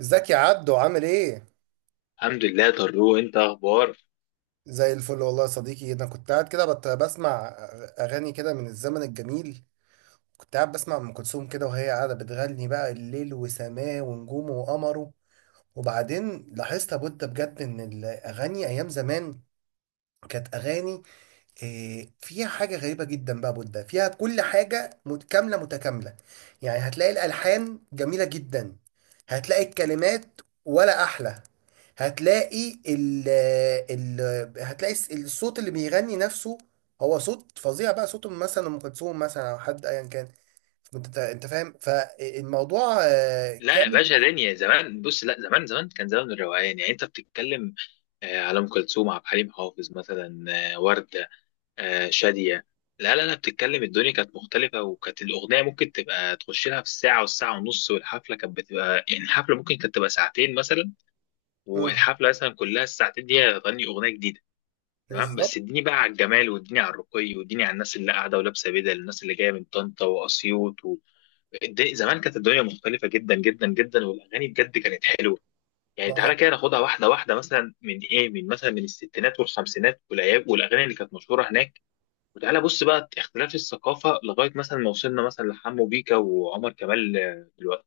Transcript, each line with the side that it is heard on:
right: ازيك يا عبدو عامل ايه؟
left: الحمد لله طارق، انت اخبار؟
right: زي الفل والله يا صديقي، انا كنت قاعد كده بسمع اغاني كده من الزمن الجميل. كنت قاعد بسمع ام كلثوم كده وهي قاعده بتغني بقى الليل وسماه ونجومه وقمره. وبعدين لاحظت يا بودة، بجد ان الاغاني ايام زمان كانت اغاني. فيها حاجة غريبة جدا بقى بودة، فيها كل حاجة متكاملة متكاملة. يعني هتلاقي الألحان جميلة جدا، هتلاقي الكلمات ولا أحلى، هتلاقي ال الصوت اللي بيغني نفسه، هو صوت فظيع بقى، صوت مثلا أم كلثوم مثلا أو حد أيا كان. أنت فاهم فالموضوع
left: لا يا
right: كامل.
left: باشا، دنيا زمان. بص، لا، زمان زمان كان زمان الروقان. يعني انت بتتكلم على ام كلثوم، عبد الحليم حافظ مثلا، ورده، شاديه. لا لا لا، بتتكلم الدنيا كانت مختلفه، وكانت الاغنيه ممكن تبقى تخش لها في الساعه والساعه ونص، والحفله كانت بتبقى، يعني الحفله ممكن كانت تبقى ساعتين مثلا.
right: مم.
left: والحفله مثلا كلها الساعتين دي هتغني اغنيه جديده. تمام، بس
right: بالظبط.
left: اديني بقى على الجمال، واديني على الرقي، واديني على الناس اللي قاعده ولابسه بدل، الناس اللي جايه من طنطا واسيوط. زمان كانت الدنيا مختلفة جدا جدا جدا، والأغاني بجد كانت حلوة. يعني
right: ما
left: تعالى
right: هو
left: كده ناخدها واحدة واحدة، مثلا من إيه، من مثلا من الستينات والخمسينات، والأيام والأغاني اللي كانت مشهورة هناك. وتعالى بص بقى اختلاف الثقافة، لغاية مثلا ما وصلنا مثلا لحمو بيكا وعمر كمال. دلوقتي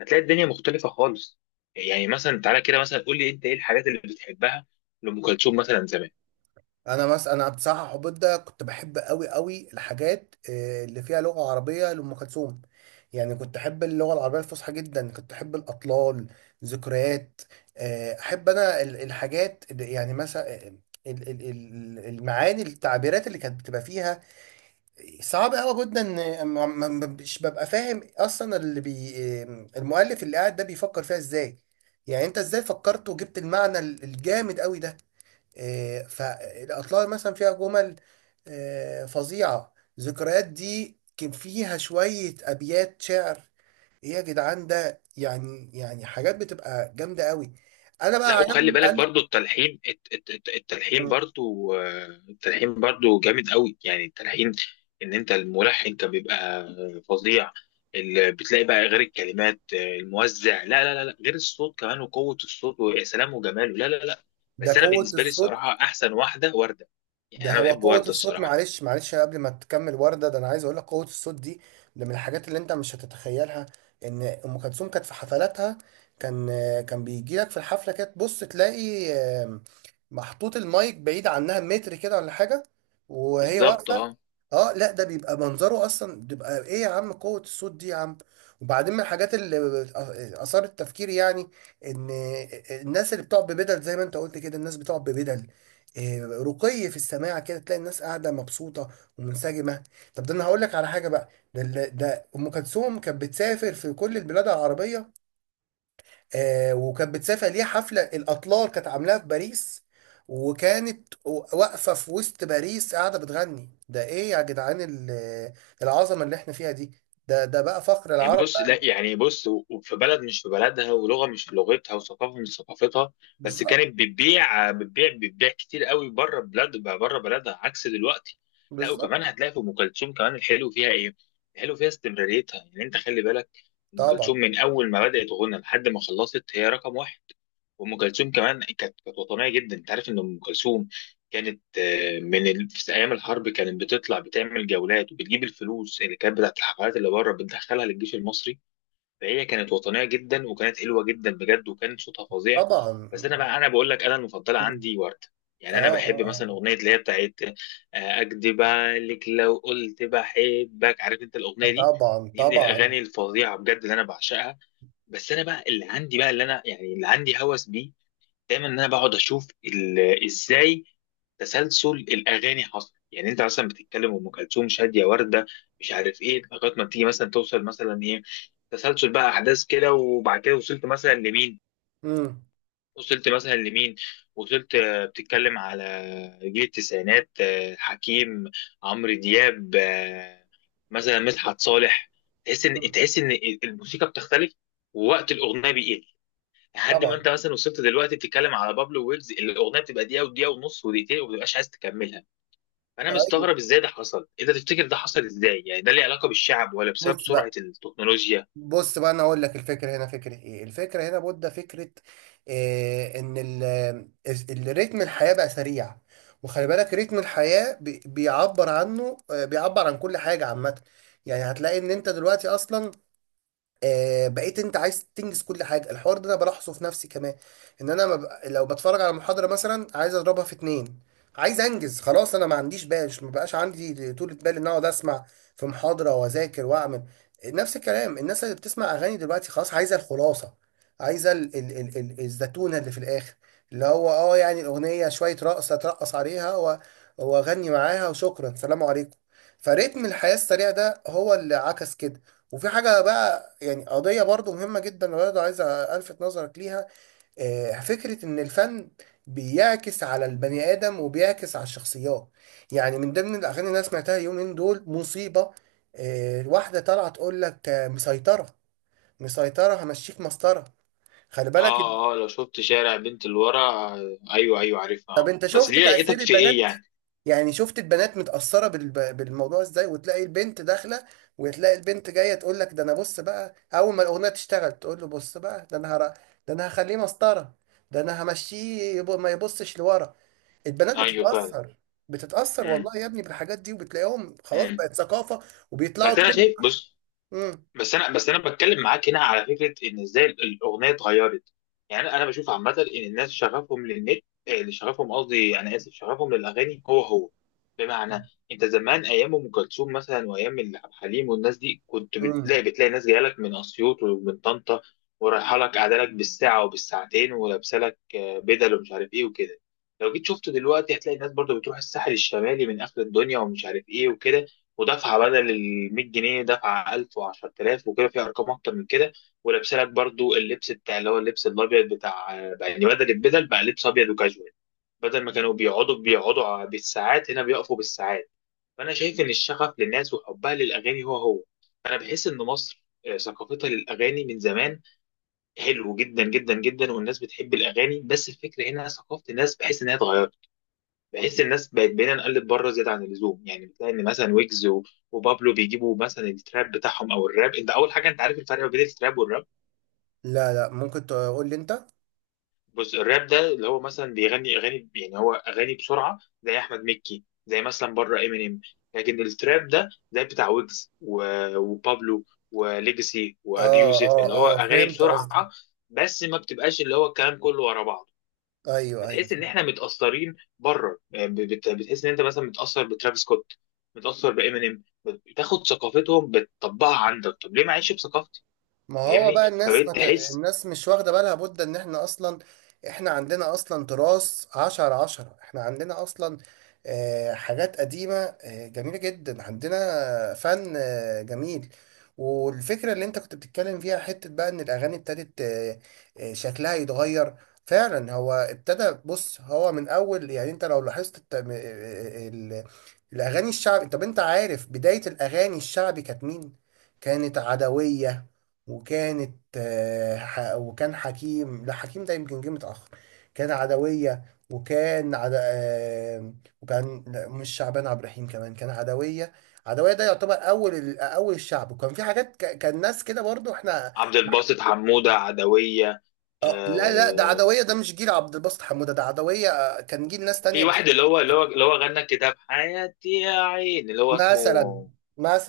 left: هتلاقي الدنيا مختلفة خالص. يعني مثلا تعالى كده، مثلا قول لي أنت إيه الحاجات اللي بتحبها لأم كلثوم مثلا زمان.
right: انا مثلا انا بصراحه حبيت ده، كنت بحب قوي قوي الحاجات اللي فيها لغه عربيه لام كلثوم. يعني كنت احب اللغه العربيه الفصحى جدا، كنت احب الاطلال، ذكريات. احب انا الحاجات يعني مثلا المعاني، التعبيرات اللي كانت بتبقى فيها صعب قوي جدا. مش ببقى فاهم اصلا اللي بي آه، المؤلف اللي قاعد ده بيفكر فيها ازاي. يعني انت ازاي فكرت وجبت المعنى الجامد قوي ده. فالأطلال مثلا فيها جمل فظيعة. ذكريات دي كان فيها شوية أبيات شعر. إيه يا جدعان، ده يعني حاجات بتبقى جامدة قوي. أنا بقى
left: لا، وخلي
right: عجبني
left: بالك
right: أنا.
left: برضو التلحين، التلحين برضو، التلحين برضو جامد قوي. يعني التلحين، ان انت الملحن كان بيبقى فظيع. اللي بتلاقي بقى غير الكلمات، الموزع، لا لا لا لا، غير الصوت كمان، وقوة الصوت ويا سلام وجماله، لا لا لا.
right: ده
left: بس انا
right: قوة
left: بالنسبة لي
right: الصوت.
left: الصراحة احسن واحدة وردة. يعني
right: ده
left: انا
right: هو
left: بحب
right: قوة
left: وردة
right: الصوت.
left: الصراحة.
right: معلش معلش، قبل ما تكمل وردة، ده أنا عايز أقول لك قوة الصوت دي ده من الحاجات اللي أنت مش هتتخيلها. إن أم كلثوم كانت في حفلاتها، كان كان بيجي لك في الحفلة كده تبص تلاقي محطوط المايك بعيد عنها متر كده ولا حاجة وهي
left: بالظبط،
right: واقفة.
left: اه.
right: أه، لا ده بيبقى منظره أصلا، بيبقى إيه يا عم؟ قوة الصوت دي يا عم! وبعدين من الحاجات اللي أثارت تفكيري يعني، إن الناس اللي بتقعد ببدل زي ما أنت قلت كده، الناس بتقعد ببدل، رقي في السماع، كده تلاقي الناس قاعده مبسوطه ومنسجمه. طب ده انا هقول لك على حاجه بقى، ده ام كلثوم كانت بتسافر في كل البلاد العربيه، وكانت بتسافر ليها حفله، الاطلال كانت عاملاها في باريس، وكانت واقفه في وسط باريس قاعده بتغني. ده ايه يا جدعان العظمه اللي احنا فيها دي؟ ده بقى فخر
left: يعني
right: العرب
left: بص،
right: بقى.
left: لا، يعني بص وفي بلد مش في بلدها، ولغه مش في لغتها، وثقافه مش في ثقافتها. بس
right: بالظبط.
left: كانت بتبيع بتبيع بتبيع كتير قوي بره بلاد، بره بلدها، عكس دلوقتي. لا، وكمان
right: بالظبط.
left: هتلاقي في ام كلثوم كمان الحلو فيها ايه؟ الحلو فيها استمراريتها. يعني انت خلي بالك، ام كلثوم
right: طبعا.
left: من اول ما بدات غنى لحد ما خلصت هي رقم واحد. وام كلثوم كمان كانت، كانت وطنيه جدا. انت عارف ان ام كلثوم كانت في ايام الحرب كانت بتطلع بتعمل جولات، وبتجيب الفلوس اللي كانت بتاعت الحفلات اللي بره بتدخلها للجيش المصري. فهي كانت وطنيه جدا، وكانت حلوه جدا بجد، وكان صوتها فظيع.
right: طبعا.
left: بس انا بقى، انا بقول لك، انا المفضله
right: اه،
left: عندي ورده. يعني انا
right: اه.
left: بحب مثلا
right: اه.
left: اغنيه اللي هي بتاعت اكدب عليك لو قلت بحبك، عارف انت الاغنيه دي؟
right: طبعا،
left: دي من
right: طبعا.
left: الاغاني الفظيعه بجد اللي انا بعشقها. بس انا بقى اللي عندي بقى، اللي انا يعني اللي عندي هوس بيه دايما، ان انا بقعد اشوف ازاي تسلسل الاغاني حصل. يعني انت مثلا بتتكلم ام كلثوم، شاديه، ورده، مش عارف ايه، لغايه ما تيجي مثلا توصل مثلا ايه، تسلسل بقى احداث كده، وبعد كده وصلت مثلا لمين، وصلت مثلا لمين، وصلت بتتكلم على جيل التسعينات، حكيم، عمرو دياب، مثلا مدحت صالح. تحس ان
right: مم.
left: تحس ان الموسيقى بتختلف، ووقت الاغنيه بيقل، لحد ما
right: طبعا.
left: انت مثلا وصلت دلوقتي بتتكلم على بابلو ويجز، الاغنيه بتبقى دقيقه ودقيقه ونص ودقيقتين، وما بتبقاش عايز تكملها. فانا
right: ايوه.
left: مستغرب ازاي ده حصل. انت تفتكر ده حصل ازاي؟ يعني ده ليه علاقه بالشعب، ولا بسبب
right: بص
left: سرعه
right: بقى
left: التكنولوجيا؟
right: بص بقى انا اقول لك، الفكره هنا فكره ايه؟ الفكره هنا بودة، فكره إيه؟ ان الريتم الحياه بقى سريع. وخلي بالك رتم الحياه بيعبر عنه، بيعبر عن كل حاجه عامه. يعني هتلاقي ان انت دلوقتي اصلا، بقيت انت عايز تنجز كل حاجه. الحوار ده انا بلاحظه في نفسي كمان، ان انا ما بق- لو بتفرج على محاضره مثلا عايز اضربها في اتنين، عايز انجز خلاص. انا ما عنديش ما بقاش عندي طولة بال ان اقعد اسمع في محاضره واذاكر واعمل. نفس الكلام، الناس اللي بتسمع اغاني دلوقتي خلاص عايزه الخلاصه، عايزه ال ال ال ال الزتونه اللي في الاخر، اللي هو يعني الاغنيه، شويه رقصه اترقص عليها واغني معاها وشكرا، سلام عليكم. فريتم الحياه السريع ده هو اللي عكس كده. وفي حاجة بقى، يعني قضية برضو مهمة جدا، برضو عايز ألفت نظرك ليها، فكرة إن الفن بيعكس على البني آدم وبيعكس على الشخصيات. يعني من ضمن الأغاني اللي أنا سمعتها اليومين دول مصيبة. واحدة طالعة تقول لك مسيطرة، مسيطرة همشيك مسطرة. خلي بالك.
left: اه، اه، لو شفت شارع بنت الورى، ايوه ايوه، عارفها. اه،
right: طب أنت
left: بس
right: شفت
left: دي
right: تأثير
left: لقيتك في ايه
right: البنات؟
left: يعني؟
right: يعني شفت البنات متأثرة بالموضوع ازاي، وتلاقي البنت داخلة وتلاقي البنت جاية تقول لك، ده انا بص بقى اول ما الأغنية تشتغل تقول له بص بقى ده انا ده انا هخليه مسطرة، ده انا همشيه ما يبصش لورا. البنات
left: ايوه فعلا.
right: بتتأثر، بتتأثر
left: امم،
right: والله يا ابني بالحاجات دي، وبتلاقيهم خلاص
left: امم.
right: بقت ثقافة وبيطلعوا
left: بس انا
right: ترند.
left: شايف، بص،
right: امم.
left: بس انا بتكلم معاك هنا على فكره، ان ازاي الاغنيه اتغيرت. يعني انا بشوف عامه ان الناس شغفهم للنت، اللي شغفهم قصدي انا اسف، شغفهم للاغاني هو هو. بمعنى، انت زمان ايام ام كلثوم مثلا، وايام عبد الحليم والناس دي، كنت
right: امم.
left: بتلاقي ناس جايه لك من اسيوط ومن طنطا، ورايحه لك قاعده لك بالساعه وبالساعتين، ولابسه لك بدل ومش عارف ايه وكده. لو جيت شفته دلوقتي، هتلاقي الناس برضو بتروح الساحل الشمالي من اخر الدنيا ومش عارف ايه وكده، ودفعه بدل ال 100 جنيه، دفعه 1000 و10000 وكده، في ارقام اكتر من كده. ولابسه لك برضو اللبس بتاع، اللي هو اللبس الابيض بتاع. يعني بدل البدل بقى لبس ابيض وكاجوال. بدل ما كانوا بيقعدوا، بالساعات هنا بيقفوا بالساعات. فانا شايف ان الشغف للناس وحبها للاغاني هو هو. انا بحس ان مصر ثقافتها للاغاني من زمان حلو جدا جدا جدا، والناس بتحب الاغاني. بس الفكره هنا ثقافه الناس بحس انها اتغيرت، بحيث الناس بقت، بقينا نقلد بره زياده عن اللزوم. يعني بتلاقي ان مثلا ويجز وبابلو بيجيبوا مثلا التراب بتاعهم او الراب. انت اول حاجه، انت عارف الفرق ما بين التراب والراب؟
right: لا، لا ممكن تقول لي انت اه.
left: بص، الراب ده اللي هو مثلا بيغني اغاني، يعني هو اغاني بسرعه زي احمد مكي، زي مثلا بره امينيم. لكن التراب ده زي بتاع ويجز وبابلو وليجسي وابي يوسف، اللي هو
right: اه، اه
left: اغاني
right: فهمت قصدي.
left: بسرعه، بس ما بتبقاش اللي هو الكلام كله ورا بعض.
right: ايوه، ايوه.
left: بتحس ان احنا متاثرين بره. يعني بتحس ان انت مثلا متاثر بترافيس سكوت، متاثر بامينيم. بتاخد ثقافتهم بتطبقها عندك. طب ليه ما اعيش بثقافتي؟
right: ما هو
left: فاهمني؟
right: بقى الناس
left: فبقيت تحس.
right: الناس مش واخدة بالها بد ان احنا اصلا، احنا عندنا اصلا تراث عشرة عشرة. احنا عندنا اصلا حاجات قديمة، جميلة جدا، عندنا فن جميل. والفكرة اللي انت كنت بتتكلم فيها حتة بقى، ان الاغاني ابتدت شكلها يتغير. فعلا هو ابتدى. بص هو من اول، يعني انت لو لاحظت الاغاني الشعبي. طب انت عارف بداية الاغاني الشعبي كانت مين؟ كانت عدوية، وكانت وكان حكيم. لا، حكيم ده يمكن جه متأخر، كان عدوية وكان عد... آه، وكان، لا، مش شعبان عبد الرحيم، كمان كان عدوية. عدوية ده يعتبر أول الشعب، وكان في كان ناس كده برضو احنا.
left: عبد الباسط حموده، عدويه.
right: لا، لا ده
left: آه...
right: عدوية، ده مش جيل عبد الباسط حمودة، ده عدوية كان جيل ناس
left: في
right: تانية
left: واحد
right: بس.
left: اللي هو غنى كده بحياتي يا عين، اللي هو اسمه
right: مثلا.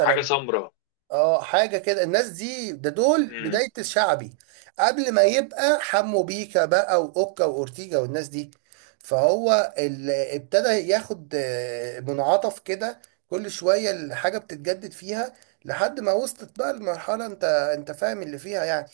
left: حاجه سمراء.
right: اه، حاجة كده، الناس دي ده دول بداية الشعبي، قبل ما يبقى حمو بيكا بقى وأوكا وأورتيجا والناس دي. فهو اللي ابتدى ياخد منعطف كده، كل شوية الحاجة بتتجدد فيها لحد ما وصلت بقى المرحلة انت فاهم اللي فيها يعني.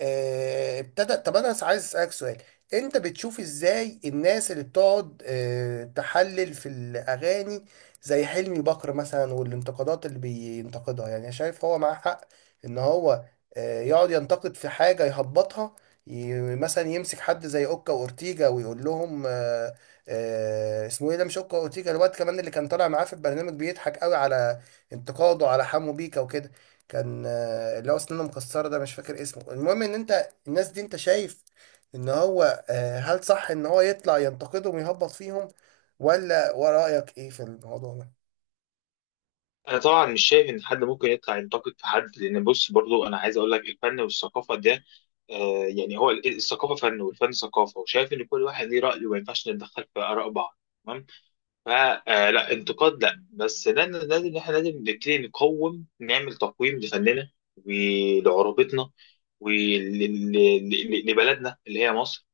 right: ابتدى. طب انا عايز اسالك سؤال، انت بتشوف ازاي الناس اللي بتقعد تحلل في الاغاني زي حلمي بكر مثلا، والانتقادات اللي بينتقدها؟ يعني أنا شايف هو معاه حق، ان هو يقعد ينتقد في حاجه يهبطها، مثلا يمسك حد زي اوكا واورتيجا ويقول لهم اسمه ايه ده؟ مش اوكا واورتيجا، الواد كمان اللي كان طالع معاه في البرنامج، بيضحك قوي على انتقاده على حمو بيكا وكده، كان اللي هو اسنانه مكسره ده، مش فاكر اسمه. المهم ان انت الناس دي انت شايف ان هو، هل صح ان هو يطلع ينتقدهم ويهبط فيهم، ولا ورايك ايه في الموضوع ده؟
left: انا طبعا مش شايف ان حد ممكن يطلع ينتقد في حد، لان بص، برضو انا عايز اقول لك، الفن والثقافه ده، آه، يعني هو الثقافه فن والفن ثقافه، وشايف ان كل واحد ليه راي، وما ينفعش نتدخل في اراء بعض. تمام. فلا انتقاد، لا، بس لازم، لازم احنا لازم نبتدي نقوم نعمل تقويم لفننا، ولعروبتنا، ولبلدنا اللي هي مصر،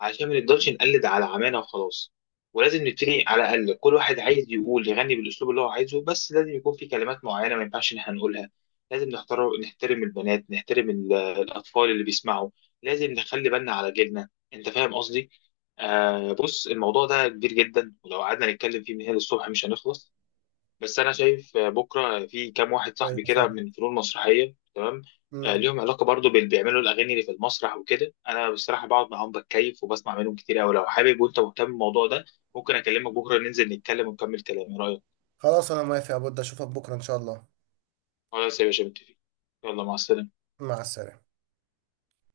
left: عشان ما نفضلش نقلد على عمانا وخلاص. ولازم نبتدي على الأقل، كل واحد عايز يقول يغني بالأسلوب اللي هو عايزه، بس لازم يكون في كلمات معينة ما ينفعش إن احنا نقولها. لازم نختار، نحترم البنات، نحترم الأطفال اللي بيسمعوا. لازم نخلي بالنا على جيلنا. أنت فاهم قصدي؟ آه، بص، الموضوع ده كبير جدا، ولو قعدنا نتكلم فيه من هنا للصبح مش هنخلص. بس انا شايف بكره في كام واحد
right: ايوه،
left: صاحبي كده
right: فاهم.
left: من فنون مسرحيه. تمام،
right: مم.
left: ليهم علاقه برضو بال، بيعملوا الاغاني اللي في المسرح وكده. انا بصراحه بقعد معاهم بتكيف وبسمع منهم كتير قوي. لو حابب وانت مهتم بالموضوع ده، ممكن اكلمك بكره ننزل نتكلم ونكمل كلام. ايه رايك؟
right: خلاص انا موافق يا بود، اشوفك بكره ان شاء الله.
left: خلاص يا باشا، متفقين. يلا مع السلامه.
right: مع السلامه.